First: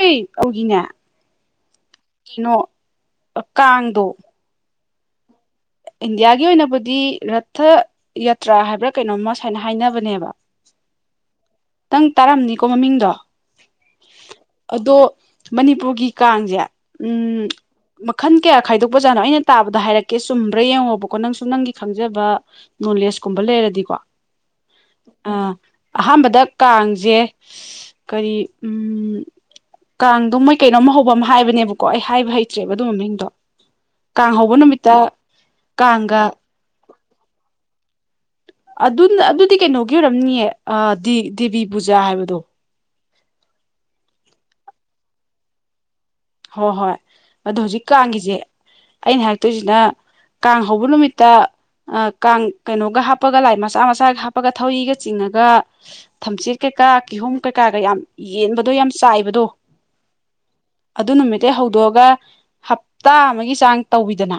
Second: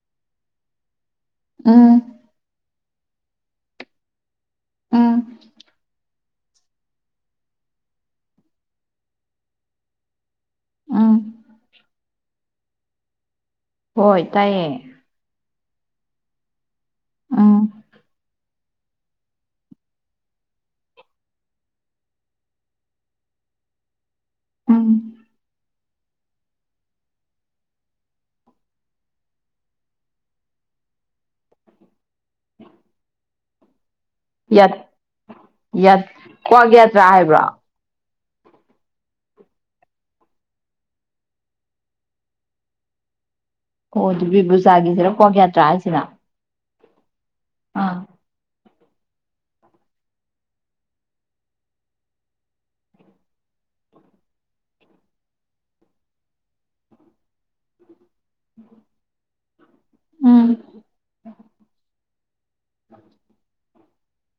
ꯑꯩ ꯑꯩꯒꯤꯅꯦ ꯑꯥ ꯑ ꯀꯥꯡꯗꯣ ꯑꯥ ꯏꯟꯗꯤꯌꯥꯒꯤ ꯑꯣꯏꯅꯕꯨꯗꯤ ꯔꯠꯊ ꯌꯥꯇ꯭ꯔꯥ ꯍꯥꯏꯕ꯭ꯔꯥ ꯀꯩꯅꯣꯝꯃ ꯁꯨꯃꯥꯏꯅ ꯍꯥꯏꯅꯕꯅꯦꯕ ꯎꯝ ꯅꯪ ꯇꯥꯔꯝꯅꯤꯀꯣ ꯃꯃꯤꯡꯗꯣ ꯍꯣꯏ ꯇꯥꯏꯌꯦ ꯑꯗꯣ ꯃꯅꯤꯄꯨꯔꯒꯤ ꯀꯥꯡꯖꯦ ꯎꯝ ꯃꯈꯜ ꯀꯌꯥ ꯈꯥꯏꯗꯣꯛꯄꯥꯅꯣ ꯑꯩꯅ ꯇꯥꯕꯗ ꯍꯥꯏꯛꯀꯦ ꯆꯨꯝꯕ꯭ꯔꯥ ꯌꯦꯡꯉꯣꯕꯀꯣ ꯅꯪꯁꯨ ꯅꯪꯒꯤ ꯈꯪꯖꯕ ꯅꯣꯂꯦꯖꯀꯨꯝꯕ ꯂꯩꯔꯗꯤꯀꯣ ꯎꯝ ꯑ ꯑꯍꯥꯟꯕꯗ ꯀꯥꯡ ꯆꯦ ꯀꯔꯤ ꯎ ꯀꯥꯡꯗꯣ ꯃꯣꯏ ꯀꯩꯅꯣꯝ ꯍꯧꯕ ꯑꯃ ꯍꯥꯏꯕꯅꯦꯕꯀꯣ ꯑꯩ ꯍꯥꯏꯕ ꯍꯩꯇ꯭ꯔꯦꯕ ꯑꯗꯨ ꯃꯃꯤꯡꯗꯣ ꯀꯥꯡ ꯍꯧꯕ ꯌꯥꯠ ꯅꯨꯃꯤꯠꯇ ꯀꯥꯡꯒ ꯀ꯭ꯋꯥꯛ ꯌꯥꯇ꯭ꯔꯥ ꯍꯥꯏꯕ꯭ꯔꯣ ꯑꯗꯨꯅ ꯑꯗꯨꯗꯤ ꯀꯩꯅꯣꯒꯤ ꯑꯣꯏꯔꯝꯅꯤꯌꯦ ꯗꯦꯕꯤ ꯄꯨꯖꯥ ꯍꯥꯏꯕꯗꯣ ꯑꯣ ꯑꯗꯨꯗꯤ ꯗꯦꯕꯤ ꯄꯨꯕꯨꯖꯥꯒꯤ ꯀ꯭ꯋꯥꯥꯛ ꯌꯥꯇ꯭ꯔꯥ ꯍꯥꯏꯁꯤꯅ ꯍꯣꯏ ꯍꯣꯏ ꯑꯣ ꯍꯧꯖꯤꯛ ꯑꯥ ꯀꯥꯡꯒꯤꯁꯦ ꯑꯩꯅ ꯍꯥꯏꯔꯛꯇꯣꯏꯁꯤꯅ ꯀꯥꯡ ꯍꯧꯕ ꯅꯨꯃꯤꯠꯇ ꯀꯥꯡ ꯀꯩꯅꯣꯒ ꯍꯥꯞꯄꯒ ꯂꯥꯏ ꯃꯆꯥ ꯃꯆꯥꯒ ꯍꯥꯞꯄꯒ ꯊꯧꯔꯤꯒ ꯆꯤꯡꯉꯒ ꯊꯝꯆꯦꯠ ꯀꯩꯀꯥ ꯀꯤꯍꯣꯝ ꯀꯩꯀꯥꯒ ꯌꯥꯝ ꯌꯦꯟꯕꯗꯣ ꯌꯥꯝ ꯆꯥꯏꯕꯗꯣ ꯎꯝ ꯑꯗꯨ ꯅꯨꯃꯤꯠꯇ ꯍꯧꯗꯣꯛꯑꯒ ꯍꯞꯇꯥ ꯑꯃꯒꯤ ꯆꯥꯡ ꯇꯧꯋꯤꯗꯅ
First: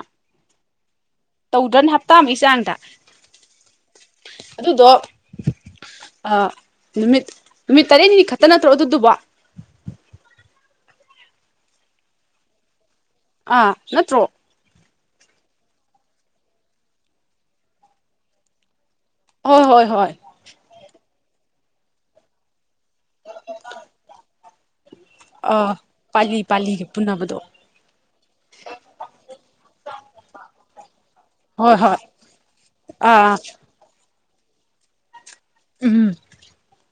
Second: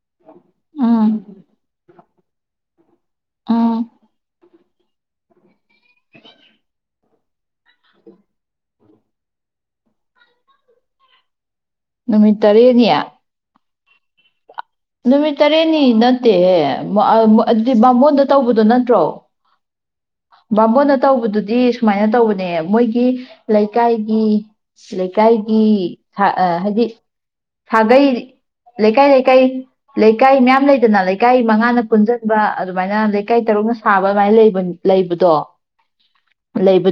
ꯎꯝ ꯇꯧꯗ꯭ꯔꯅꯦ ꯍꯞꯇꯥ ꯑꯃꯒꯤ ꯆꯥꯡꯗ ꯎꯝ ꯑꯗꯨꯗꯣ ꯑꯥ ꯅꯨꯃꯤꯠ ꯅꯨꯃꯤꯠ ꯇꯔꯦꯠꯅꯤ ꯈꯛꯇ ꯅꯠꯇ꯭ꯔꯣ ꯑꯗꯨ ꯑꯗꯨꯕꯣ ꯅꯨꯃꯤꯠ ꯇꯔꯦꯠꯅꯤ ꯑ ꯅꯠꯇ꯭ꯔꯣ ꯅꯨꯃꯤꯠ ꯇꯔꯦꯠꯅꯤ ꯅꯠꯇꯦꯍꯦ ꯃꯣ- ꯑꯥ- ꯃꯣꯏ- ꯑꯗꯨꯗꯤ ꯕꯥꯃꯣꯟꯗ ꯇꯧꯕꯗꯣ ꯅꯠꯇ꯭ꯔꯣ ꯍꯣꯏ ꯍꯣꯏ ꯍꯣꯏ ꯕꯥꯃꯣꯟꯅ ꯇꯧꯕꯗꯨꯗꯤ ꯁꯨꯃꯥꯏꯅ ꯇꯧꯕꯅꯦ ꯃꯣꯏꯒ ꯒꯤ ꯂꯩꯀꯥꯏꯒꯤ ꯂꯩꯀꯥꯏꯒꯤ ꯑꯥ ꯍꯥ- ꯄꯥꯂꯤ ꯑꯥ- ꯍꯥꯏꯗꯤ ꯄꯥꯂꯤꯒ ꯄꯨꯟꯅꯕꯗꯣ ꯁꯥꯒꯩ ꯂꯩꯀꯥꯏ ꯂꯩꯀꯥꯏ ꯂꯩꯀꯥꯏ ꯃꯌꯥꯝ ꯂꯩꯗꯅ ꯂꯩ ꯂꯩꯀꯥꯏ ꯍꯣꯏ ꯃꯉꯥꯅ ꯍꯣꯏ ꯄꯨꯟꯁꯤꯟꯕ ꯑꯗꯨꯃꯥꯏꯅ ꯑꯥ ꯂꯩꯀꯥꯏ ꯇꯔꯨꯛꯅ ꯁꯥꯕ [unintelligible] ꯂꯩꯕꯗꯣ ꯎꯝ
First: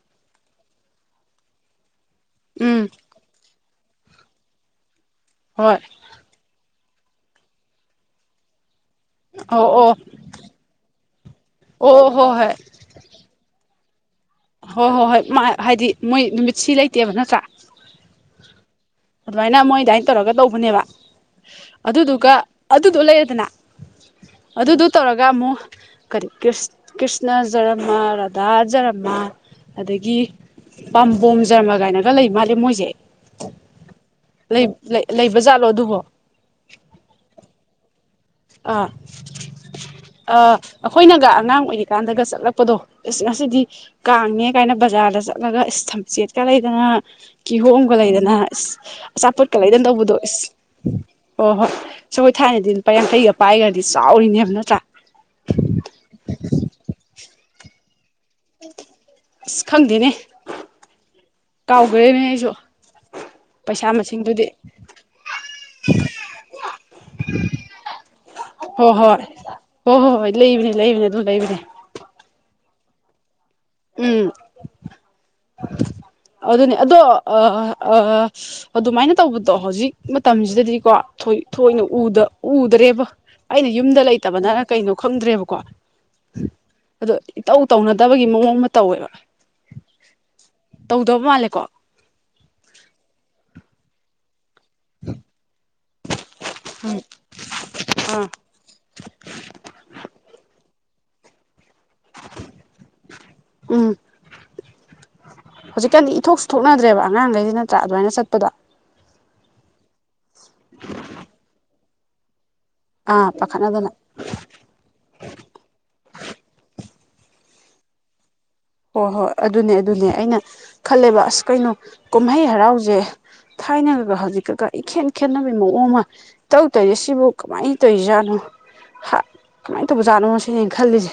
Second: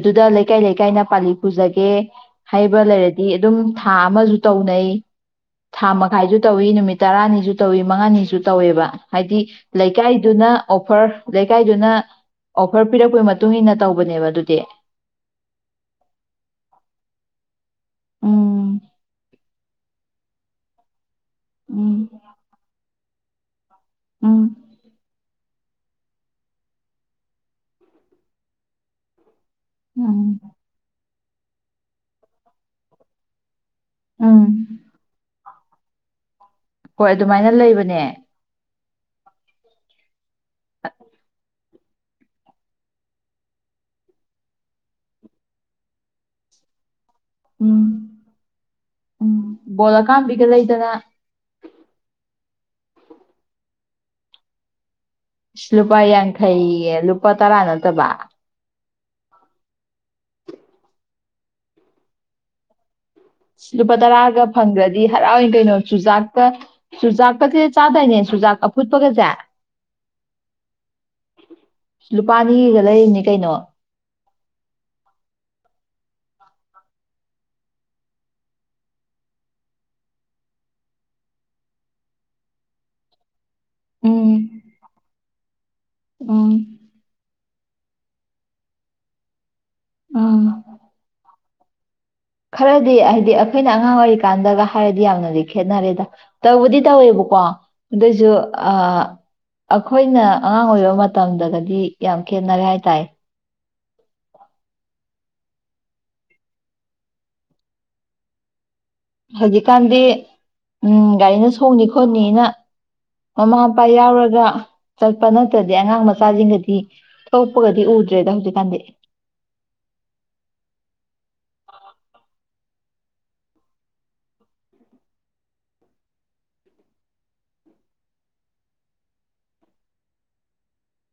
ꯑꯗꯨꯗ ꯂꯩꯀꯥꯏ ꯂꯩꯀꯥꯏꯅ ꯄꯥꯂꯤ ꯄꯨꯖꯒꯦ ꯍꯥꯏꯕ ꯎꯝ ꯂꯩꯔꯗꯤ ꯑꯗꯨꯝ ꯊꯥ ꯑꯃꯁꯨ ꯇꯧꯅꯩ ꯍꯣꯏ ꯊꯥ ꯃꯈꯥꯏꯁꯨ ꯇꯧꯋꯤ ꯅꯨꯃꯤꯠ ꯇꯔꯥꯅꯤ ꯁꯨ ꯇꯧꯋꯤ ꯃꯉꯥꯅꯤꯁꯨ ꯇꯧꯋꯦꯕ ꯍꯥꯏꯗꯤ ꯑꯣ ꯑꯣ ꯂꯩꯀꯥꯏꯗꯨꯅ ꯑꯣꯐꯔ ꯂꯩꯀꯥꯏꯗꯨꯅ ꯑꯣ ꯍꯣꯏ ꯍꯣꯏ ꯑꯣꯐꯔ ꯄꯤꯔꯛꯄꯒꯤ ꯃꯇꯨꯡ ꯏꯟꯅ ꯇꯧꯕꯅꯦꯕ ꯑꯗꯨꯗꯤ ꯍꯣꯏ ꯍꯣꯏ ꯍꯣꯏ ꯃ- ꯍꯥꯏꯗꯤ ꯃꯣꯏ ꯅꯨꯃꯤꯠ ꯁꯤ ꯂꯩꯇꯦꯕ ꯅꯠꯇ꯭ꯔꯥ ꯎꯝ ꯑꯗꯨꯃꯥꯏꯅ ꯃꯣꯏ ꯑꯗꯨꯃꯥꯏꯅ ꯇꯧꯔꯒ ꯇꯧꯕꯅꯦꯕ ꯎꯝ ꯑꯗꯨꯗꯨꯒ ꯑꯗꯨꯗꯣ ꯂꯩ ꯗꯅꯥ ꯎꯝ ꯑꯗꯨꯗꯨ ꯇꯧꯔꯒ ꯑꯃꯨꯛ ꯀꯔꯤ ꯀ꯭ꯔꯤꯁ ꯀ꯭ꯔꯤꯁꯅ ꯖꯔꯃ ꯔꯥꯙꯥ ꯖꯔꯃ ꯑꯗꯒꯤ ꯎꯝ ꯄꯝ ꯕꯣꯝ ꯖꯔꯃ ꯀꯥꯏꯅꯒ ꯂꯩ ꯃꯥꯂꯦ ꯃꯣꯏꯁꯦ ꯎꯝ ꯂꯩ ꯂꯩ ꯂꯩ ꯕꯖꯥꯠꯂꯣ ꯑꯗꯨꯕꯣ ꯍꯣꯏ ꯑꯗꯨꯃꯥꯏꯅ ꯂꯩꯕꯅꯦ ꯑꯥ ꯑꯥ ꯑꯩꯈꯣꯏꯅꯒ ꯑꯉꯥꯡ ꯑꯣꯏꯔꯤ ꯀꯥꯟꯗꯒ ꯆꯠꯂꯛꯄꯗꯣ ꯢꯁ ꯉꯁꯤꯗꯤ ꯀꯥꯡꯅꯦ ꯀꯥꯏꯅ ꯕꯖꯥꯔꯗ ꯆꯠꯂꯒ ꯏꯁ ꯊꯝꯆꯦꯠꯀ ꯂꯩꯗꯅ ꯀꯤꯍꯣꯝꯒ ꯎꯝ ꯂꯩꯗꯅ ꯏꯁ ꯎꯝ ꯑꯆꯥꯄꯣꯠꯀ ꯂꯩꯗꯅ ꯕꯣꯜ ꯇꯧꯕꯗꯣ ꯑꯀꯥꯝꯕꯤꯒ ꯏꯁ ꯂꯩꯗꯅ ꯑꯣ ꯍꯣꯏ ꯑꯈꯣꯏ ꯊꯥꯏꯅꯗꯤ ꯂꯨꯄꯥ ꯌꯥꯡꯈꯩꯒ ꯗꯤ ꯆꯥꯎꯔꯤꯅꯦꯕ ꯅꯠꯇ꯭ꯔꯥ ꯂꯨꯄꯥ ꯌꯥꯡꯈꯩ ꯌꯦ ꯂꯨꯄꯥ ꯇꯔꯥ ꯅꯠꯇꯕ ꯑꯁ ꯈꯪꯗꯦꯅꯦ ꯀꯥꯎꯈ꯭ꯔꯦꯅꯦ ꯑꯩꯁꯨ ꯄꯩꯁꯥ ꯂꯨꯄꯥ ꯇꯔꯥꯒ ꯃꯁꯤꯡꯗꯨꯗꯤ ꯐꯪꯈ꯭ꯔꯗꯤ ꯍꯔꯥꯎꯏ ꯀꯩꯅꯣ ꯆꯨꯖꯥꯛꯀ ꯆꯨꯖꯥꯛꯀꯁꯦ ꯆꯥꯗꯣꯏꯅꯦ ꯆꯨꯖꯥꯛ ꯍꯣꯏ ꯍꯣꯏ ꯑꯐꯨꯠꯄꯒꯁꯦ ꯍꯣꯏ ꯍꯣꯏ ꯍꯣꯏ ꯂꯩꯕꯅꯦ ꯂꯩꯕꯅꯦ ꯑꯗꯨꯝ ꯂꯩꯕꯅꯦ ꯂꯨꯄꯥ ꯂꯩꯔꯤꯅꯤ ꯀꯩꯅꯣ ꯎꯝ ꯑꯗꯨꯅꯦ ꯑꯗꯣ ꯑ- ꯑ- ꯑ- ꯑ- ꯑꯗꯨꯃꯥꯏꯅ ꯇꯧꯕꯗꯣ ꯍꯧꯖꯤꯛ ꯃꯇꯝꯁꯤꯗꯗꯤꯀꯣ ꯊꯣꯏ- ꯊꯣꯏꯅ ꯎꯗ- ꯎꯗ꯭ꯔꯦꯕ ꯑꯩꯅ ꯌꯨꯝꯗ ꯎꯝ ꯂꯩꯇꯕꯅꯔ ꯀꯩꯅꯣ ꯈꯪꯗ꯭ꯔꯦꯕꯀꯣ ꯎꯝ ꯑꯗꯣ ꯇꯧ ꯇꯧꯅꯗꯕꯒꯤ ꯃꯑꯣꯡ ꯑꯃ ꯇꯧꯋꯦꯕ ꯎꯝ ꯇꯧꯗꯕ ꯃꯥꯜꯂꯦꯀꯣ ꯈꯔꯗꯤ ꯍꯥꯏꯗꯤ ꯑꯩꯈꯣꯏꯅ ꯑꯉꯥꯡ ꯑꯣꯏꯔꯤꯀꯥꯟꯗꯒ ꯍꯥꯏꯔꯗꯤ ꯌꯥꯝꯅꯗꯤ ꯈꯦꯠꯅꯔꯦꯗ ꯇꯧꯕꯗꯤ ꯇꯧꯋꯦꯕꯀꯣ ꯑꯥ ꯑꯗꯨꯏꯁꯨ ꯑꯥ ꯑꯩꯈꯣꯏꯅ ꯑꯉꯥꯡ ꯑꯣꯏꯕ ꯃꯇ [unintelligible] ꯗꯤ ꯌꯥꯝ ꯈꯦꯠꯅꯔꯦ ꯍꯥꯏ ꯇꯥꯏ ꯎꯝ ꯍꯧꯖꯤꯛꯀꯥꯟꯗꯤ ꯏꯊꯣꯛꯁꯨ ꯊꯣꯛꯅꯗ꯭ꯔꯦꯕ ꯑꯉꯥꯡꯒꯩꯁꯦ ꯅꯠꯇ꯭ꯔꯥ ꯑꯗꯨꯃꯥꯏꯅ ꯆꯠꯄꯗꯣ ꯍꯧꯖꯤꯛꯀꯥꯟꯗꯤ ꯎꯝ ꯒꯥꯔꯤꯅ ꯁꯣꯡꯅꯤ ꯈꯣꯠꯅꯤꯅ ꯑꯥ ꯃꯃꯥ ꯃꯄꯥ ꯄꯥꯈꯠꯅꯗꯅ ꯌꯥꯎꯔꯒ ꯆꯠꯄ ꯅꯠꯇꯗꯤ ꯑꯉꯥꯡ ꯃꯆꯥꯁꯤꯡꯒꯗꯤ ꯑꯇꯣꯞꯄ ꯀꯗꯤ ꯎꯗ꯭ꯔꯦꯗ ꯍꯧꯖꯤ ꯍꯣꯏ ꯍꯣꯏ ꯑꯗꯨꯅꯦ ꯑꯗꯨꯅꯦ ꯑꯩꯅ ꯈꯜꯂꯦꯕ ꯑꯁ ꯀꯩꯅꯣ ꯀꯨꯝꯍꯩ ꯍꯔꯥꯎꯁꯦ ꯊꯥꯏꯅꯒ ꯍꯧꯖꯤꯛꯀꯒ ꯏꯈꯦꯠ ꯈꯦꯠꯅꯕꯩ ꯃꯑꯣꯡ ꯑꯃ ꯏꯇꯧ ꯇꯧꯔꯤꯁꯦ ꯁꯤꯕꯨ ꯀꯃꯥꯏꯅ ꯇꯧꯔꯤꯖꯥꯠꯅꯣ ꯍ- ꯀꯃꯥꯏꯅ ꯇꯧꯕꯖꯥꯠꯅꯣ ꯁꯤꯅꯦ ꯑꯩꯅ ꯈꯜꯂꯤꯁꯦ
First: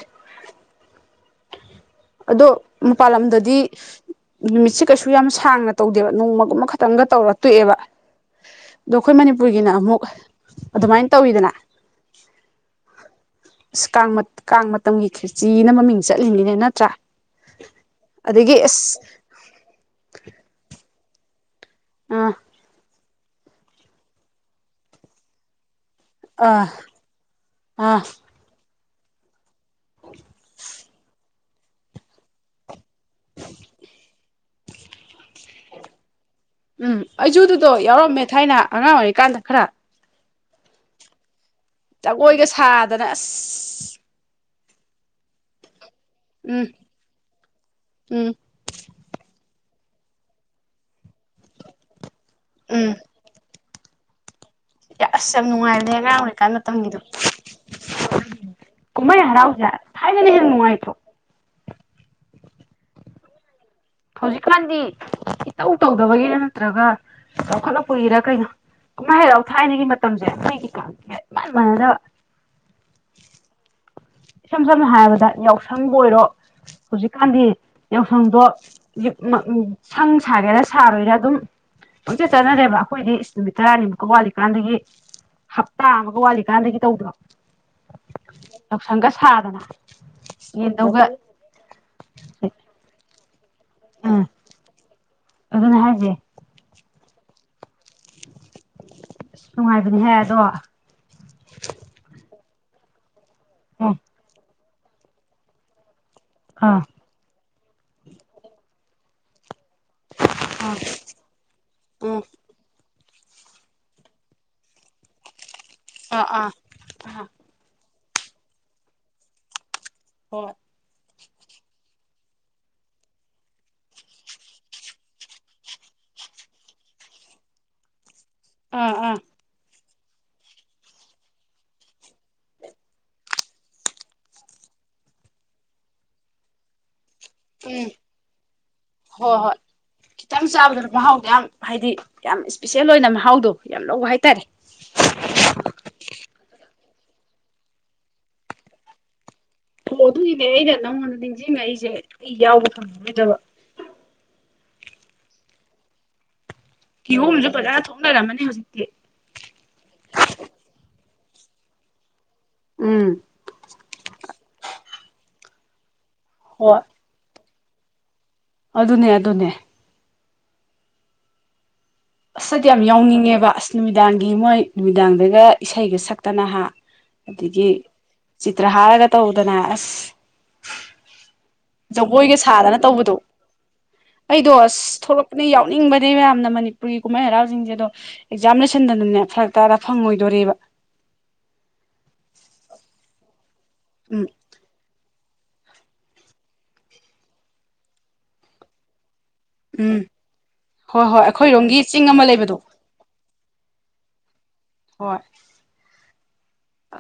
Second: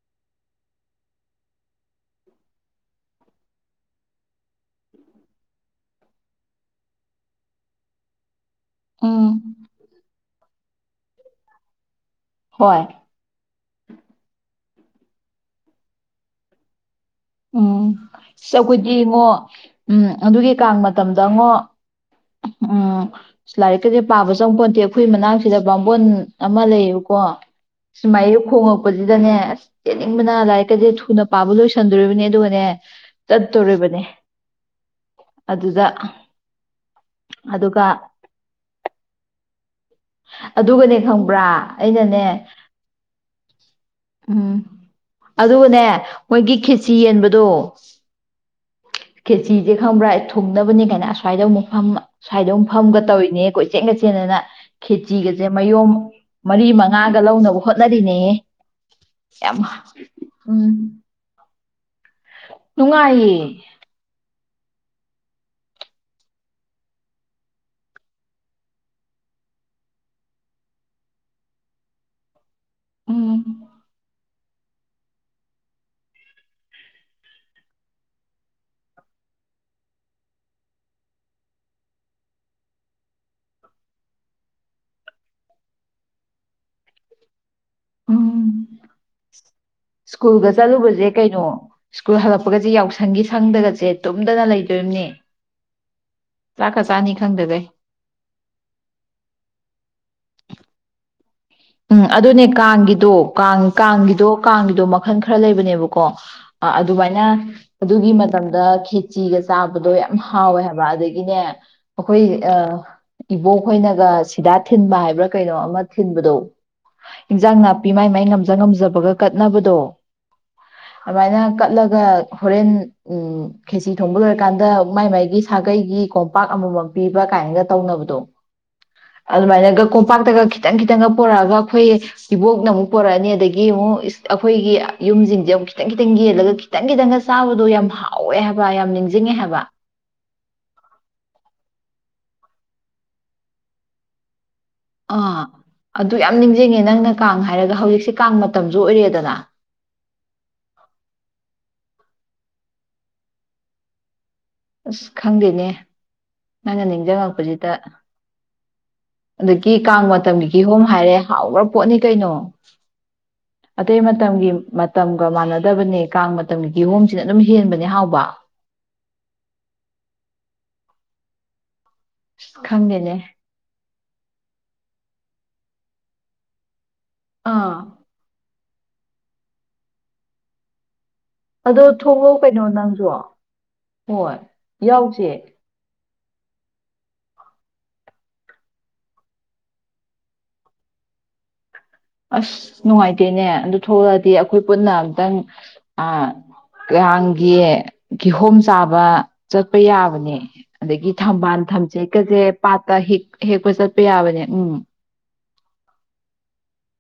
ꯑꯗꯣ ꯃꯄꯥꯜ ꯂꯝꯗꯗꯤ ꯅꯨꯃꯤꯠꯁꯦ ꯀꯩꯁꯨ ꯌꯥꯝ ꯁꯥꯡꯅ ꯇꯧꯗꯦꯕ ꯅꯣꯡꯃꯒꯨꯝꯕ ꯈꯛꯇꯪꯒ ꯇꯣꯛꯑꯦꯕ ꯑꯗꯣ ꯑꯩꯈꯣꯏ ꯎꯝ ꯃꯅꯤꯄꯨꯔꯒꯤꯅ ꯑꯃꯨꯛ ꯑꯗꯨꯃꯥꯏꯅ ꯇꯧꯋꯤꯗꯅ ꯍꯣꯏ ꯏꯁ ꯀꯥꯡꯃꯠ ꯀꯥꯡꯃꯠ ꯃꯇꯝꯒꯤ ꯈꯔꯤꯆꯤꯅ ꯃꯃꯤꯡ ꯆꯠꯂꯤꯅꯦ ꯅꯠꯇ꯭ꯔꯥ ꯎꯝ ꯑꯗꯒꯤ ꯆꯀꯨꯗꯤ ꯑꯁ ꯏꯉꯣ ꯎꯝ ꯑꯗꯨꯒꯤ ꯀꯥꯡ ꯃꯇꯝꯗ ꯗꯉꯣ ꯑꯥ ꯎꯝ ꯂꯥꯏꯔꯤꯛ ꯀꯁꯦ ꯄꯥꯕ ꯆꯪ ꯄꯣꯟꯇꯦ ꯑꯩꯈꯣꯏ ꯃꯅꯥꯛꯁꯤꯗ ꯕꯥꯝꯃꯣꯟ ꯑꯃ ꯑꯥ ꯂꯩꯌꯦꯕꯀꯣ ꯑꯥ ꯁꯨꯃꯥꯏꯌꯨ ꯈꯣꯡꯉꯛ ꯄꯁꯤꯗꯅꯦ [unintelligible] ꯀꯦꯅꯤꯡꯕꯅꯥ ꯂꯥꯢꯔꯤꯛꯀꯥꯁꯦ ꯊꯨꯅ- ꯄꯥꯕꯥ ꯂꯣꯏꯁꯜ ꯗꯨꯔꯕꯥꯅꯦ ꯑꯗꯨꯒꯥꯅꯦ ꯆꯠ ꯇꯧꯔꯤꯕꯅꯦ ꯑꯗꯨꯗ ꯎꯝ ꯑꯩꯖꯨꯑꯗꯨꯗꯣ ꯑꯗꯨꯒ ꯌꯥꯎꯔꯝꯃꯦ ꯊꯥꯏꯅ ꯑꯉꯥꯡ ꯑꯣꯏꯔꯤꯀꯥꯟꯗ ꯈꯔꯥ ꯑꯗꯨꯒꯅꯦ ꯈꯪꯕ꯭ꯔꯥ ꯑꯩꯅꯅꯦ ꯖꯒꯣꯏꯒ ꯁꯥꯗꯅ ꯑꯁ ꯎꯝ ꯑꯗꯨꯒꯅꯦ ꯃꯣꯏꯒꯤ ꯎꯝ ꯈꯦꯠꯆꯤ ꯌꯦꯟꯕꯗꯣ ꯎꯝ ꯈꯦꯠ ꯊꯤꯁꯦ ꯈꯪꯕ꯭ꯔꯥ ꯊꯨꯡꯅꯕꯥꯅꯦ ꯀꯥꯏꯅ ꯑꯁ꯭ꯋꯥꯏꯗ ꯑꯃꯨꯛ ꯐꯝ ꯁ꯭ꯋꯥꯏꯗꯥ ꯃꯨꯛ ꯎꯝ ꯐꯝꯒ ꯇꯧꯔꯤꯅꯦ ꯀꯣꯏ ꯆꯦꯡꯒ ꯆꯦꯟꯗꯥꯅ ꯑꯁ ꯌꯥꯝ ꯈꯦꯠꯆꯤꯒꯁꯦ ꯃꯌꯣꯝ ꯅꯨꯡꯉꯥꯏꯕꯅꯦ ꯑꯉꯥꯡ ꯑꯣꯏꯔꯤꯀꯥꯟ ꯃꯔꯤ ꯃꯇꯝꯒꯤꯗꯣ ꯃꯉꯥꯒ ꯂꯧꯅꯕ ꯍꯣꯠꯅꯔꯤꯅꯦꯍꯦ ꯌꯥꯝ ꯎꯝ ꯅꯨꯡꯉꯥꯏꯇ꯭ꯔꯣ ꯅꯨꯡꯉꯥꯏꯌꯦ ꯍꯧꯖꯤꯛꯀꯥꯟꯗꯤ ꯏꯇꯧ ꯇꯧꯗꯕꯒꯤꯔ ꯅꯠꯇ꯭ꯔꯒ ꯆꯥꯎꯈꯠꯂꯛꯄꯒꯤꯔ ꯀꯩꯅꯣ ꯀꯨꯝꯍꯩ ꯍꯔꯥꯎ ꯊꯥꯏꯅꯒꯤ ꯃꯇꯝꯁꯦ ꯑꯩꯈꯣꯏꯒꯤ ꯀꯥꯟ ꯁꯤꯒꯥ ꯢꯃꯥꯟ ꯃꯥꯟꯅꯗꯕ ꯎꯝ ꯏꯁꯝ ꯁꯝꯅ ꯍꯥꯏꯔꯕꯗ ꯌꯥꯎꯁꯪꯕꯨ ꯑꯣꯏꯔꯣ ꯍꯧꯖꯤꯛꯀꯥꯟꯗꯤ ꯌꯥꯎꯁꯪꯗꯣ ꯁꯪꯡ ꯁꯥꯒꯦꯔꯥ ꯁꯥꯔꯣꯏꯔꯥ ꯑꯗꯨꯝ ꯄꯪꯆꯠ ꯆꯠꯅꯔꯦꯕ ꯑꯩꯈꯣꯏꯗꯤ ꯢꯁ ꯅꯨꯃꯤꯠ ꯇꯔꯥꯅꯤꯃꯨꯛꯀꯥ ꯋꯥꯠꯂꯤꯀꯥꯟꯗꯒꯤ ꯍꯞꯇꯥ ꯑꯃꯒ ꯋꯥꯠꯂꯤꯀꯥꯟꯗꯒꯤ ꯇꯧꯗ꯭ꯔꯣ ꯎꯝ ꯌꯥꯎꯁꯪꯒ ꯁꯥꯗꯅ ꯁ꯭ꯀꯨꯜꯒ ꯌꯦꯟꯗꯧꯒ ꯆꯠꯂꯨꯕꯁꯦ ꯀꯩꯅꯣ ꯁ꯭ꯀꯨꯜ ꯍꯜꯂꯛꯄꯒꯁꯦ ꯌꯥꯎꯁꯪꯒꯤ ꯁꯪꯗꯒꯁꯦ ꯇꯨꯝꯗꯅ ꯂꯩꯗꯣꯏꯅꯦ ꯑꯗꯨꯅꯦ ꯍꯥꯏꯁꯦ ꯆꯥꯛꯀꯥ ꯆꯥꯅꯤ ꯈꯪꯗꯈꯩꯢ ꯅꯨꯡꯉꯥꯏꯕꯅꯤꯍꯦ ꯑꯗꯣ ꯎꯝ ꯑꯗꯨꯅꯦ ꯀꯥꯡꯒꯤꯗꯣ ꯀꯥꯡ ꯀꯥꯡꯒꯤꯗꯣ ꯀꯥꯡꯒꯤ ꯑꯗꯣ ꯃꯈꯜ ꯈꯔ ꯂꯩꯕꯅꯦꯕ ꯀꯣ ꯑꯥ ꯑꯗꯨꯃꯥꯏꯅ ꯑꯗꯨꯒꯤ ꯃꯇꯝꯗ ꯈꯤꯠ ꯆꯤꯒ ꯆꯥꯕꯗꯣ ꯌꯥꯝ ꯍꯥꯎꯋꯦ ꯍꯥꯏꯕ ꯑꯗꯒꯤꯅꯦ ꯎꯝ ꯑꯩꯈꯣꯏ ꯑꯥ ꯏꯕꯣꯛ ꯍꯣꯏꯅꯒ ꯁꯤꯗꯥ ꯊꯤꯟꯕ ꯍꯥꯏꯕ꯭ꯔꯥ ꯀꯩꯅꯣ ꯑꯃ ꯑꯃꯥ ꯑꯥ ꯊꯤꯟꯕꯗꯣ ꯑꯥ ꯑꯥ ꯑꯦꯟꯖꯥꯡ ꯅꯥꯞ ꯅꯥꯄꯤ ꯃꯥꯏ ꯃꯥꯏ ꯉꯝꯖ ꯉꯝꯖꯕꯒ ꯀꯠꯅꯕꯗꯣ ꯍꯣꯏ ꯑꯗꯨꯃꯥꯏꯅ ꯀꯠꯂꯒ ꯍꯣꯔꯦꯟ ꯎꯝ ꯈꯦꯠꯆꯤ ꯊꯣꯡꯕ ꯂꯣꯏꯔꯀꯥꯟꯗ ꯃꯥꯏ ꯃꯥꯏꯒꯤ ꯁꯥꯒꯩꯒꯤ ꯀꯣꯝꯄꯥꯛ ꯑꯃꯃꯝ ꯄꯤꯕ ꯀꯥꯏꯅꯒ ꯇꯧꯅꯕꯗꯣ ꯑꯥ ꯑꯥ ꯑꯗꯨꯃꯥꯏꯅꯒ ꯀꯣꯝꯄꯥꯛꯇꯒ ꯈꯤꯇꯪ ꯈꯤꯇꯪꯒ ꯄꯣꯔꯛꯑꯒ ꯑꯩꯈꯣꯏ ꯏꯕꯣꯛꯅ ꯑꯃꯨꯛ ꯄꯣꯔꯛꯑꯅꯤ ꯑꯗꯒꯤ ꯑꯃꯨꯛ ꯑꯩꯈꯣꯏꯒꯤ ꯌꯨꯝꯁꯤꯡꯁꯦ ꯑꯃꯨꯛ ꯈꯤꯇꯪ ꯈꯤꯇꯪ ꯌꯦꯜꯂꯒ ꯈꯤꯇꯪ ꯈꯤꯇꯪꯒ ꯆꯥꯕꯗꯣ ꯌꯥꯝ ꯎꯝ ꯍꯥꯎꯋꯦ ꯍꯥꯏꯕ ꯌꯥꯝ ꯍꯣꯏ ꯅꯤꯡꯁꯤꯡꯉꯦ ꯍꯣꯏ ꯍꯥꯏꯕ ꯈꯤꯇꯪ ꯆꯥꯕꯗꯅ ꯃꯍꯥꯎꯗꯤ ꯌꯥꯝ ꯍꯥꯏꯗꯤ ꯌꯥꯝ ꯏꯁꯄꯤꯁꯦꯜ ꯑꯣꯏꯅ ꯃꯍꯥꯎꯗꯣ ꯌꯥꯝ ꯂꯧꯕ ꯍꯥꯏꯇꯥꯔꯦ ꯌꯦꯡꯉꯦ ꯅꯪꯅ ꯀꯥꯡ ꯍꯥꯏꯔꯒ ꯍꯧꯖꯤꯛꯁꯦ ꯀꯥꯡ ꯃꯇꯝꯁꯨ ꯑꯣꯏꯔꯦꯗꯅ ꯍꯣ ꯑꯗꯨꯒꯤꯅꯦ ꯑꯩꯅ ꯅꯉꯣꯟ ꯅꯤꯡꯖꯤꯡ ꯉꯛꯏꯁꯦ ꯑꯩ ꯌꯥꯎꯕ ꯐꯪꯉꯔꯣꯏꯗꯕ [unintelligible] ꯑꯁ ꯈꯪꯗꯦꯅꯦ ꯅꯪꯩꯅ ꯀꯤꯍꯣꯝꯁꯨ ꯅꯤꯡꯁꯤꯡꯉꯛꯄꯁꯤꯗ ꯐꯖꯅ ꯊꯣꯛꯅꯔꯝꯃꯅꯤ ꯍꯧꯖꯤꯛꯇꯤ ꯑꯗꯒꯤ ꯀꯥꯡ ꯃꯇꯝꯒꯤ ꯀꯤꯍꯣꯝ ꯍꯥꯏꯔꯦ ꯍꯥꯎꯒꯔ ꯄꯣꯠꯅꯤ ꯀꯩꯅꯣ ꯎꯝ ꯑꯇꯩ ꯃꯇꯝꯒꯤ ꯃꯇꯝꯒ ꯃꯥꯟꯅꯗꯕꯅꯦ ꯀꯥꯡ ꯃꯇꯝꯒꯤ ꯍꯣꯏ ꯀꯤꯍꯣꯝꯁꯤꯅ ꯑꯗꯨꯝ ꯍꯦꯟꯕꯅꯦ ꯍꯥꯎꯕ ꯑꯗꯨꯅꯦ ꯑꯗꯨꯅꯦ ꯑꯁ ꯑꯩꯗꯤ ꯌꯥꯝ ꯌꯥꯎꯅꯤꯡꯉꯦꯕ ꯑꯁ ꯅꯨꯃꯤꯠ ꯅꯨꯃꯤꯗꯥꯡꯒꯤ ꯃꯣꯏ ꯅꯨꯃꯤꯗꯥꯡꯗꯒ ꯏꯁꯩꯒ ꯁꯛꯇꯅ ꯍꯥ ꯑꯗꯒꯤ ꯑꯥ ꯆꯤ [unintelligible] ꯇ꯭ꯔꯍꯥꯥꯔꯒ ꯇꯧꯗꯅ ꯑꯁ ꯑꯗꯣ ꯖꯒꯣꯏꯒ ꯊꯣꯛꯂꯛꯎ ꯀꯩꯅꯣ ꯁꯥꯗꯅ ꯅꯪꯁꯨ ꯇꯧꯕꯗꯣ ꯍꯣꯏ ꯑꯩꯗꯣ ꯑꯁ ꯌꯥꯎꯁꯦ ꯊꯣꯛꯂꯛꯄꯅꯤ ꯌꯥꯎꯅꯤꯡꯕ ꯌꯥꯝꯅ ꯃꯅꯤ [unintelligible] ꯃꯄꯨꯔꯤꯒꯤ ꯀꯨꯝꯍꯩ ꯍꯔꯥꯎꯁꯤꯡꯁꯦ ꯑꯗꯣ ꯑꯦꯛꯖꯥꯝ ꯂꯣꯏꯁꯤꯟꯗꯅꯅꯦ ꯐꯔꯛ ꯇꯥꯔ ꯐꯪꯉꯣꯏꯗꯣꯔꯤꯕ ꯑꯁ ꯅꯨꯡꯉꯥꯏꯇꯦꯅꯦ ꯑꯗꯨ ꯎꯝ ꯊꯣꯛꯂꯛꯑꯗꯤ ꯑꯩꯈꯣꯏ ꯄꯨꯟꯅ ꯈꯤꯇꯪ ꯑ ꯀꯥꯡꯒꯤ ꯀꯤꯍꯣꯝ ꯆꯥꯕ ꯆꯠꯄ ꯎꯝ ꯌꯥꯕꯅꯦ ꯍꯣꯏ ꯑꯗꯒꯤ ꯍꯣꯏ ꯊꯝꯕꯥꯜ ꯑꯩꯈꯣꯏꯔꯣꯝꯒꯤ ꯊꯝꯖꯦꯠ ꯆꯤꯡ ꯑꯃ ꯀꯁꯦ ꯂꯩꯕꯗꯣ ꯄꯥꯠꯇ ꯍꯤꯛ ꯍꯦꯛꯄ ꯆꯠꯄ ꯌꯥꯕꯅꯦ ꯎꯝ ꯍꯣꯏ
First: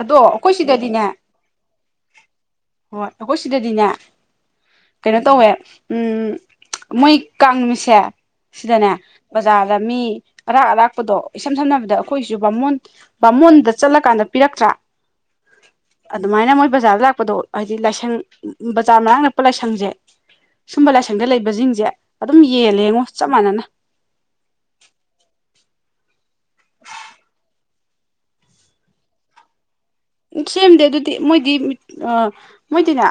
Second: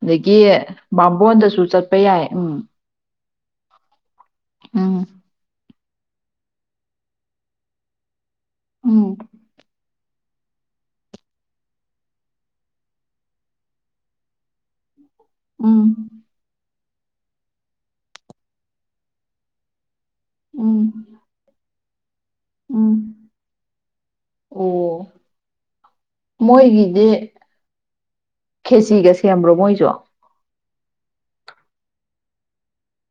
ꯑꯗꯣ ꯑꯗꯒꯤ ꯑꯩꯈꯣꯏ ꯁꯤꯗꯗꯤꯅꯦ ꯕꯥꯝꯕꯣꯟꯗꯁꯨ ꯆꯠꯄ ꯌꯥꯏ ꯎꯝ ꯍꯣꯏ ꯑꯩꯈꯣꯏ ꯁꯤꯗꯗꯤꯅꯦ ꯎꯝ ꯀꯩꯅꯣ ꯇꯧꯋꯦ ꯎꯝ ꯃꯣꯏ ꯀꯪꯃꯤꯁꯦ ꯁꯤꯗꯅꯦ ꯎꯝ ꯕꯖꯥꯔꯗ ꯃꯤ ꯑꯔꯥꯛ ꯑꯔꯥꯛꯄꯗꯣ ꯏꯁꯝ ꯁꯝꯅꯕꯗ ꯑꯩꯈꯣꯏꯁꯨ ꯕꯥꯃꯣꯟ ꯕꯥꯃꯣꯟꯗ ꯆꯠꯂꯀꯥꯟꯗ ꯄꯤꯔꯛꯇ꯭ꯔꯥ ꯎꯝ ꯑꯗꯨꯃꯥꯏꯅ ꯃꯣꯏ ꯕꯖꯥꯔꯗ ꯂꯥꯛꯄꯗꯣ ꯍꯥꯏꯗꯤ ꯂꯥꯏꯁꯪ ꯕꯖꯥꯔ ꯃꯅꯥꯛ ꯅꯛꯄ ꯂꯥꯏꯁꯪꯁꯦ ꯎꯝ ꯁꯨꯝꯕ ꯂꯥꯏꯁꯪꯗ ꯂꯩꯕꯁꯤꯡꯁꯦ ꯑꯗꯨꯝ ꯌꯦꯜꯂꯦ ꯎꯝ ꯉꯣ ꯆꯞ ꯃꯅꯅ ꯑꯣ ꯃꯣꯏꯒꯤꯗꯤ ꯈꯦꯆꯤꯒ ꯁꯦꯝꯕ꯭ꯔꯣ ꯃꯣꯏꯖꯨ ꯁꯦꯝꯗꯦ ꯑꯗꯨꯗꯤ ꯃꯣꯏꯗꯤ ꯑꯥ ꯃꯣꯏꯗꯤꯅꯦ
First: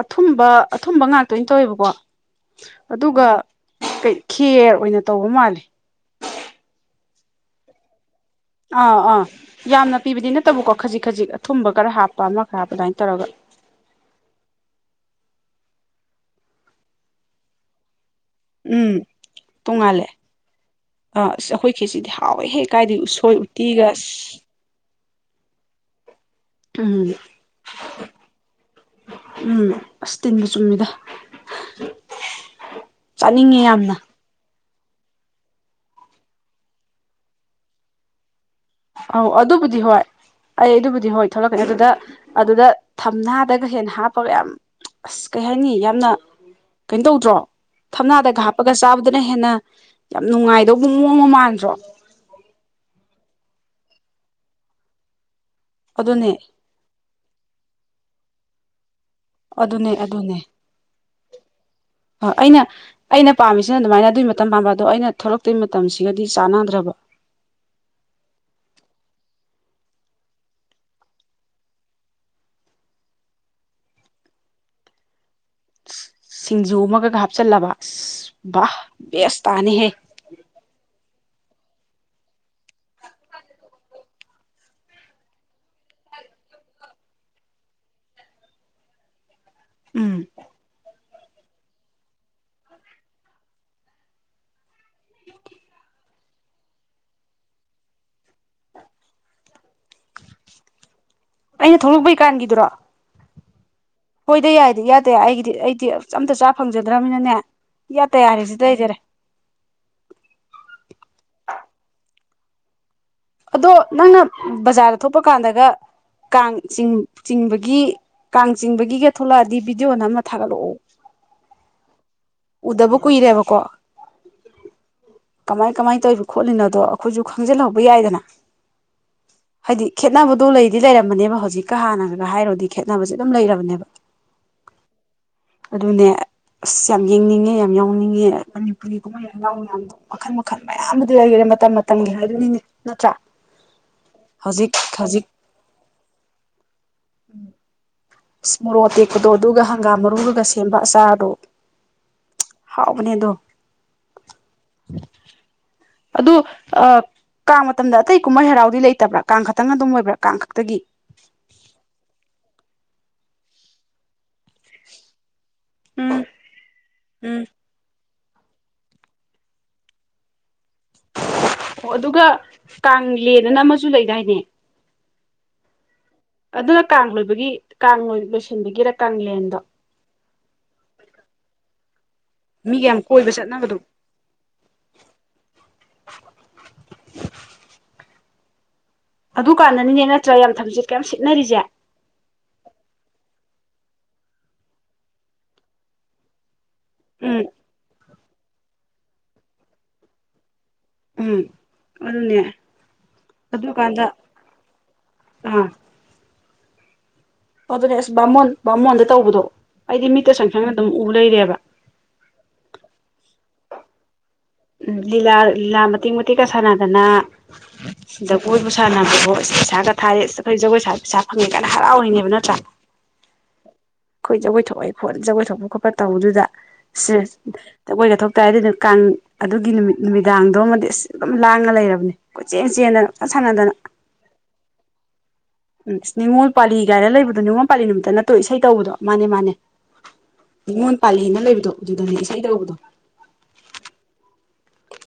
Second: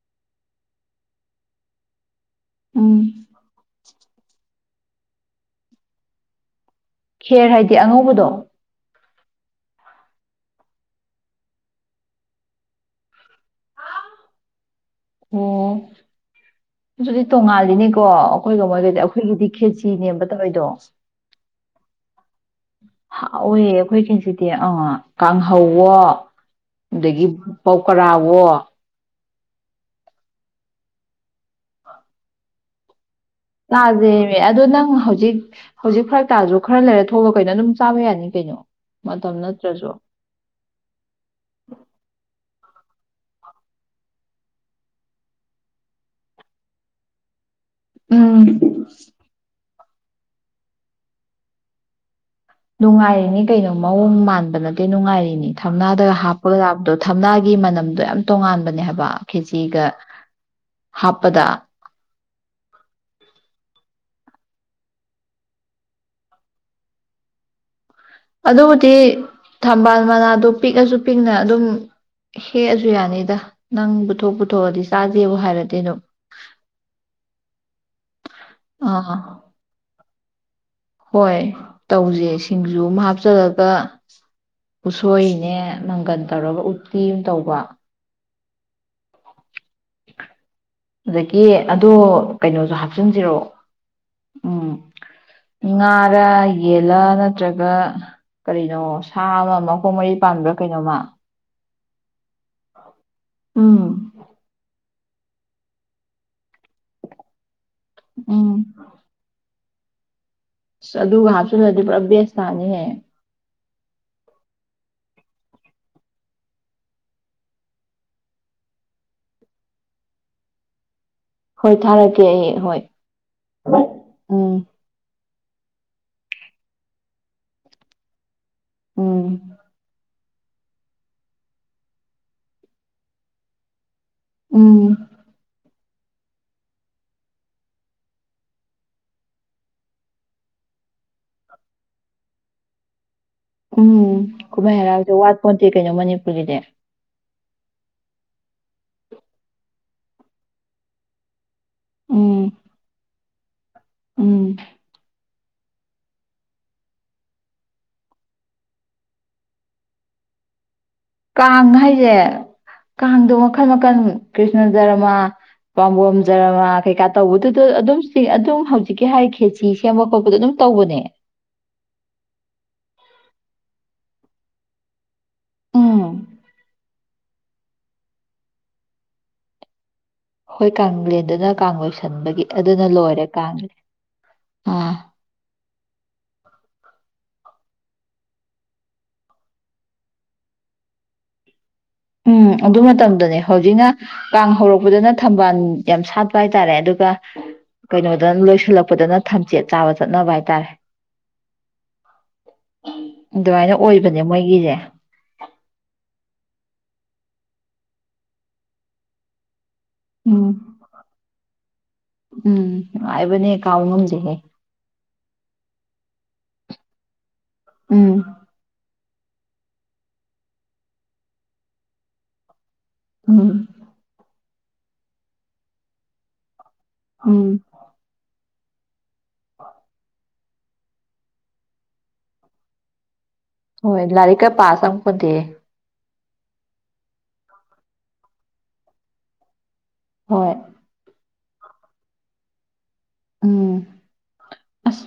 ꯑꯊꯨꯝꯕ ꯑꯊꯨꯝꯕ ꯉꯥꯛꯇꯥ ꯑꯣꯏꯅ ꯇꯧꯋꯦꯕꯀꯣ ꯎꯝ ꯑꯗꯨꯒ ꯀꯩ ꯈꯦꯔ ꯑꯣꯏꯅ ꯇꯧꯕ ꯃꯥꯜꯂꯤ ꯈꯦꯔ ꯍꯥꯏꯗꯤ ꯑꯉꯧꯕꯗꯣ ꯑꯥ ꯌꯥꯝꯅ ꯄꯤꯕꯗꯤ ꯅꯠꯇꯕꯀꯣ ꯈꯖꯤꯛ ꯈꯖꯤꯛ ꯑꯊꯨꯝꯕ ꯈꯔ ꯍꯥꯞꯄ ꯑꯃ ꯈꯔ ꯍꯥꯞꯄ ꯑꯗꯥꯏꯟ ꯇꯧꯔꯒ ꯑꯣ ꯑꯗꯨꯗꯤ ꯇꯣꯡꯉꯟꯂꯤꯅꯦ ꯀꯣ ꯑꯈꯣꯢꯒ ꯃꯣꯏꯒꯗꯤ ꯎꯝ ꯑꯈꯣꯏꯒꯤꯗꯤ ꯇꯣꯡꯉꯥꯜꯂꯦ ꯈꯦꯠꯆꯤꯅꯦꯕ ꯇꯧꯔꯤꯗꯣ ꯑꯥ ꯑꯁ ꯑꯩꯈꯣꯏ ꯈꯦꯁꯤꯗꯤ ꯍꯥꯎꯋꯦꯍꯦ ꯀꯥꯏꯗꯩ ꯎꯁꯣꯏ ꯍꯥꯎꯋꯦ ꯎꯇꯤꯒ ꯑꯈꯣꯏ ꯑꯁ ꯈꯦꯆꯤꯗꯤ ꯑꯥ ꯀꯥꯡꯍꯧꯋꯣ ꯎꯝ ꯑꯗꯒꯤ ꯄꯧꯀꯔꯥꯋꯣ ꯎꯝ ꯑꯁ ꯇꯤꯟꯒ ꯆꯨꯝꯃꯤꯗ ꯆꯥꯅꯤꯡꯉꯦ ꯌꯥꯝꯅ ꯆꯥꯖꯦꯃꯦ ꯑꯗꯣ ꯅꯪ ꯍꯧꯖꯤꯛ ꯍꯧꯖꯤꯛ ꯐꯔꯛ ꯇꯥꯔꯖꯨ ꯈꯔꯥ ꯂꯩꯔꯥ ꯊꯣꯛꯂꯛꯑꯣ ꯀꯩꯅꯣ ꯑꯗꯨꯝ ꯆꯥꯕ ꯌꯥꯅꯤ ꯀꯩꯅꯣ ꯑꯧ ꯃꯇꯝ ꯑꯗꯨꯕꯨꯗꯤ ꯅꯠꯇ꯭ꯔꯁꯨ ꯍꯣꯏ ꯑꯩ ꯑꯗꯨꯕꯨꯗꯤ ꯍꯣꯏ ꯊꯣꯛꯂꯛꯀꯅꯤ ꯑꯗꯨꯗ ꯑꯗꯨꯗ ꯊꯝꯅꯥꯗꯒ ꯍꯦꯟꯅ ꯍꯥꯞꯄꯒ ꯌꯥꯝ ꯑꯁ ꯀꯩ ꯍꯥꯏꯅꯤ ꯌꯥꯝꯅ ꯀꯩꯥꯝ ꯇꯧꯗ꯭ꯔꯣ ꯊꯝꯅꯥꯗꯒ ꯎꯝ ꯍꯥꯞꯄꯒ ꯆꯥꯕꯗꯨꯅ ꯍꯦꯟꯅ ꯌꯥꯝ ꯅꯨꯡꯉꯥꯏꯗꯧꯕ ꯃꯑꯣꯡꯒ ꯃꯥꯟꯗ꯭ꯔꯣ ꯅꯨꯡꯉꯥꯏꯔꯤꯅꯤ ꯀꯩꯅꯣ ꯃꯑꯣꯡ ꯃꯥꯟꯕ ꯅꯠꯇꯦ ꯅꯨꯡꯉꯥꯏꯔꯤꯅꯤ ꯊꯝꯅꯥꯗꯒ ꯑꯗꯨꯅꯦ ꯍꯥꯞꯄꯒ ꯆꯕꯗꯣ ꯊꯝꯅꯥꯒꯤ ꯃꯅꯝꯗꯣ ꯌꯥꯝ ꯇꯣꯉꯥꯟꯕꯅꯦ ꯍꯥꯏꯕ ꯈꯦꯆꯤꯒ ꯑꯗꯨꯅꯦ ꯑꯗꯨꯅꯦ ꯍꯥꯞꯄꯗ ꯑ ꯑꯩꯅ ꯑꯩꯅ ꯄꯥꯝꯃꯤꯁꯤꯅ ꯑꯗꯨꯃꯥꯏꯅ ꯑꯗꯨꯏ [unintelligible] ꯑꯩꯅ ꯊꯣꯛꯂꯛꯇꯣꯏ ꯃꯇꯝꯁꯤꯒꯗꯤ ꯆꯥꯅꯗ꯭ꯔꯕ ꯑꯗꯨꯕꯨꯗꯤ ꯊꯝꯕꯥꯜ ꯃꯅꯥꯗꯣ ꯄꯤꯛꯑꯁꯨ ꯄꯤꯛꯅ ꯑꯗꯨꯝ ꯍꯦꯛꯑꯁꯨ ꯌꯥꯅꯤꯗ ꯅꯪꯕꯨ ꯊꯣꯛꯄꯨ ꯊꯣꯛꯑꯗꯤ ꯆꯥꯖꯦꯕꯨ ꯍꯥꯏꯔꯗꯤ ꯑꯗꯨꯝ ꯁꯤꯡꯖꯨ ꯑꯃꯒ ꯒ ꯍꯥꯞꯆꯜꯂꯕ ꯑꯁ ꯕꯥ ꯕꯦꯁ ꯑꯥ ꯇꯥꯅꯤꯍꯦ ꯍꯣꯏ ꯇꯧꯖꯦ ꯁꯤꯡꯖꯨ ꯑꯃ ꯍꯥꯞꯆꯤꯜꯂꯒ ꯎꯁꯣꯏꯅꯦ ꯃꯪꯒꯟ ꯇꯧꯔꯒ ꯎꯇꯤ ꯑꯃ ꯇꯧꯕ ꯎꯝ ꯑꯗꯒꯤ ꯑꯗꯣ ꯀꯩꯅꯣꯖꯨ ꯍꯥꯞꯆꯟꯖꯤꯔꯣ ꯎꯝ ꯉꯥꯔꯥ ꯌꯦꯜꯂꯥ ꯅꯠꯇ꯭ꯔꯒ ꯀꯔꯤꯅꯣ ꯁꯥ ꯑꯃ ꯃꯈꯣꯡ ꯃꯔꯤ ꯄꯥꯟꯕ꯭ꯔꯥ ꯀꯩꯅꯣꯝꯃ ꯑꯩꯅꯥ ꯊꯣꯛꯂꯛꯄꯩꯀꯥꯟꯒꯤꯗꯨꯔꯣ ꯎꯝ ꯍꯣꯏꯗ ꯌꯥꯏꯗ ꯏꯌꯗ ꯌꯥꯏ ꯑꯩꯒꯤꯗꯤ ꯑꯩꯗꯤ ꯑꯝꯇ ꯆꯥ ꯐꯪꯖꯗ꯭ꯔꯕꯅꯤꯅꯥꯅꯦ ꯏꯌꯥꯇꯥ ꯌꯥꯔꯦ ꯎꯝ ꯁꯤꯗꯥ ꯂꯩꯖꯔꯦ ꯁ ꯑꯗꯨꯒ ꯍꯥꯞꯆꯤꯜꯂꯗꯤ ꯄꯨꯔꯥ ꯕꯦꯁ ꯇꯥꯅꯤꯍꯦ ꯑꯗꯣ ꯅꯪꯅ ꯕꯖꯥꯔꯗ ꯊꯣꯛꯄ ꯀꯥꯟꯗꯒ ꯀꯥꯡ ꯆꯤꯡ ꯆꯤꯡꯕꯒꯤ ꯀꯥꯡ ꯆꯤꯡꯕꯒꯤꯒ ꯊꯣꯛꯂꯛꯑꯗꯤ ꯚꯤꯗꯤꯑꯣ ꯅꯝꯃꯒꯥ ꯊꯥꯒꯠꯂꯛꯑꯣ ꯍꯣꯏ ꯊꯥꯔꯛ ꯀꯦꯑꯦ ꯍꯣꯏ ꯎꯗꯕ ꯀꯨꯏꯔꯦꯕꯀꯣ ꯎꯝ ꯀꯃꯥꯏ ꯀꯃꯥꯏꯅ ꯇꯧꯔꯤꯕ ꯈꯣꯠꯂꯤꯅꯣꯗꯣ ꯑꯩꯈꯣꯏꯁꯨ ꯈꯪꯖꯤꯜꯍꯧꯕ ꯌꯥꯏꯗꯅ ꯎꯝ ꯍꯥꯏꯗꯤ ꯈꯦꯠꯅꯕꯗꯣ ꯂꯩꯗꯤ ꯂꯩꯔꯝꯃꯅꯦꯕ ꯍꯧꯖꯤꯛꯀ ꯍꯥꯟꯅꯒ ꯍꯥꯏꯔꯨꯔꯗꯤ ꯈꯦꯠꯅꯕꯁꯦ ꯑꯗꯨꯝ ꯂꯩꯔꯕꯅꯦꯕ ꯎꯝ ꯑꯗꯨꯅꯦ ꯑꯁ ꯌꯥꯝ ꯌꯦꯡꯅꯤꯡꯉꯦ ꯌꯥꯝ ꯌꯥꯎꯅꯤꯡꯉꯦ ꯃꯅꯤꯄꯨꯔꯤꯒꯨꯝꯕ ꯀꯨꯝꯍꯩ ꯍꯔꯥꯎ ꯃꯌꯥꯝꯒꯨꯝ ꯃꯈꯜ ꯃꯈꯜ ꯃꯌꯥꯝ ꯑꯃꯗꯤ ꯂꯩꯈꯔꯦ ꯃꯇꯝ ꯃꯇꯝꯒꯤ ꯍꯥꯏꯗꯨꯅꯤꯅꯦ ꯅꯠꯇ꯭ꯔꯥ ꯎꯝ ꯍꯧꯖꯤꯛ ꯀꯨꯝꯍꯩ ꯍꯔꯥꯎꯡꯁꯦ ꯍꯧꯖꯤꯛ ꯋꯥꯠꯄꯣꯠꯇꯦ ꯀꯩꯅꯣ ꯃꯅꯤꯄꯨꯔꯒꯤꯗꯤ ꯎꯝ ꯍꯪꯒꯥꯝ ꯃꯔꯨꯒꯒ ꯁꯦꯝꯕ ꯑꯆꯥꯔꯗꯣ ꯎꯝ ꯍꯥꯎꯕꯅꯦꯗꯣ ꯎꯝ ꯑꯗꯨ ꯑ ꯀꯥꯡ ꯃꯇꯝꯗ ꯑꯇꯩ ꯀꯨꯝꯍꯩ ꯍꯔꯥꯎꯗꯤ ꯂꯩꯇꯕ꯭ꯔꯥ ꯀꯥꯡ ꯈꯛꯇꯪ ꯑꯗꯨꯝ ꯑꯣꯏꯕ꯭ꯔꯥ ꯀꯥꯡ ꯈꯛꯇꯒꯤ ꯀꯥꯡ ꯍꯥꯏꯁꯦ ꯀꯥꯡꯗꯣ ꯃꯈꯜ ꯃꯈꯜ ꯀ꯭ꯔꯤꯁꯅ ꯙꯔꯃꯥ ꯎꯝ ꯕꯥꯃꯣꯟꯖꯔꯃ ꯀꯩꯀꯥ ꯎꯝ ꯇꯧꯕꯗꯨꯗ ꯑꯗꯨꯝ ꯁꯤ ꯑꯗꯨꯝ ꯍꯧꯖꯤꯛꯀꯤ ꯍꯥꯏꯈꯔꯤꯁꯤ ꯁꯦꯝꯕ ꯈꯣꯠꯄꯗ ꯑꯗꯨꯝ ꯇꯧꯕꯅꯦ ꯑꯣ ꯑꯗꯨꯒ ꯀꯥꯡ ꯃꯦꯗꯅ ꯑꯃꯁꯨ ꯂꯩꯗꯥꯏꯅꯦ ꯎꯝ ꯑꯗꯨꯅ ꯀꯥꯡ ꯂꯣꯏꯕꯒꯤ ꯀꯥꯡ ꯂꯣꯏꯁꯤꯟꯕꯒꯤꯔ ꯀꯥꯡꯂꯦꯟꯗꯣ ꯍꯣꯏ ꯀꯥꯡꯂꯦꯟꯗꯅ ꯀꯥꯡ ꯂꯣꯏꯁꯟ ꯁꯟꯕꯒꯤ ꯑꯗꯨꯅ ꯃꯤꯒ ꯌꯥꯝ ꯂꯣꯏꯔꯦ ꯀꯣꯏꯕ ꯀꯥꯡꯗꯤ ꯆꯠꯅꯕꯗꯣ ꯑꯥ [inaudible] ꯑꯗꯨ ꯀꯥꯟꯗꯅꯤꯅꯦ ꯅꯠꯇ꯭ꯔꯥ ꯌꯥꯝ ꯊꯝꯆꯦꯠ ꯀꯌꯥꯝ ꯁꯤꯠꯅꯔꯤꯁꯦ ꯎꯝ ꯑꯗꯨ ꯃꯇꯝꯗꯅꯦ ꯍꯧꯖꯤꯛꯅ ꯀꯥꯡ ꯍꯧꯔꯛꯄꯗꯅ ꯊꯝꯕꯥꯜ ꯌꯥꯝ ꯁꯥꯠꯄ ꯍꯥꯏ ꯍꯥꯏ ꯇꯔꯦ ꯑꯗꯨꯒ ꯎꯝ ꯀꯩꯅꯣ ꯅ ꯂꯣꯏꯁꯤꯜꯂꯛꯄꯗꯅ ꯊꯝꯆꯦꯠ ꯆꯥꯕ ꯆꯠꯅꯕ ꯍꯥꯏꯇꯥꯔꯦ ꯎꯝ ꯑꯗꯨꯅꯦ ꯑꯗꯨꯃꯥꯏꯅ ꯑꯗꯨꯀꯥꯟꯗ ꯑꯣꯏꯕꯅꯦ ꯃꯣꯏꯒꯤꯁꯦ ꯑꯥ ꯑꯗꯨꯅꯦ ꯑꯦꯁ ꯕꯥꯃꯣꯟ ꯕꯥꯃꯣꯟꯗ ꯇꯧꯕꯗꯣ ꯑꯩꯗꯤ ꯃꯤꯠꯇ ꯁꯪ ꯎꯝ ꯁꯪꯅ ꯑꯗꯨꯝ ꯎ ꯂꯩꯔꯦꯕ ꯎꯝ ꯅꯨꯡꯉꯥꯏꯕꯅꯦ ꯀꯥꯎ ꯉꯝꯗꯦꯍꯦ ꯎꯝ ꯂꯤꯂꯥ ꯂꯤꯂꯥ ꯃꯇꯦꯛ ꯃꯇꯦꯛꯀ ꯁꯥꯟꯅꯗꯅ ꯎꯝ ꯖꯒꯣꯏꯕꯨ ꯁꯥꯅꯗꯅ ꯑꯣ ꯄꯩꯁꯥꯒ ꯊꯥꯔꯦ ꯑꯩꯈꯣꯏ ꯖꯒꯣꯏ ꯁꯥ ꯄꯩꯁꯥ ꯐꯪꯉꯦ ꯀꯥꯏꯅ ꯍꯔꯥꯎꯋꯤꯅꯦꯕ ꯅꯠꯇ꯭ꯔꯥ ꯎꯝ ꯑꯩꯈꯣꯏ ꯖꯒꯣꯏ ꯊꯣꯛꯑꯦ ꯈꯣꯠꯂ ꯖꯒꯣꯏ ꯊꯣꯛꯄ ꯈꯣꯠꯄ ꯇꯧꯕꯗꯨꯗ ꯁꯦꯁ ꯎꯝ ꯖꯒꯣꯏꯒ ꯊꯣꯛ ꯀꯥꯏꯗꯅꯣ ꯀꯥꯡ ꯑꯗꯨꯒꯤ ꯅꯨꯃꯤꯠ ꯅꯨꯃꯤꯠ ꯗꯥꯡꯗꯣ ꯑꯃꯗꯤ ꯑꯁ ꯑꯗꯨꯝ ꯂꯥꯡꯉ ꯂꯩꯔꯕꯅꯤ ꯀꯣꯏꯆꯦꯟ ꯆꯦꯟꯗꯅ ꯄꯪꯁꯥꯟ ꯁꯥꯟꯅꯗꯅ ꯍꯣꯏ ꯂꯥꯏꯔꯤꯛꯀ ꯄꯥ ꯆꯪꯄꯣꯟꯇꯦꯍꯦ ꯎꯝ ꯏꯁ ꯅꯤꯡꯉꯣꯜ ꯄꯥꯂꯤ ꯒꯥꯏꯅ ꯂꯩꯕꯗꯣ ꯅꯤꯡꯉꯣꯜ ꯄꯥꯂꯤ ꯅꯨꯃꯤꯠꯇ ꯅꯠꯇ꯭ꯔꯣ ꯏꯁꯩ ꯇꯧꯕꯗꯣ ꯃꯥꯅꯦ ꯃꯥꯅꯦ ꯍꯣꯏ [inaudible] ꯅꯤꯉꯣꯜ ꯄꯥꯂꯤꯅ ꯂꯩꯕ ꯗꯣ ꯗꯨꯗꯅꯦ ꯏꯁꯩ ꯇꯧꯔꯨꯕꯗꯣ ꯎꯝ ꯑꯁ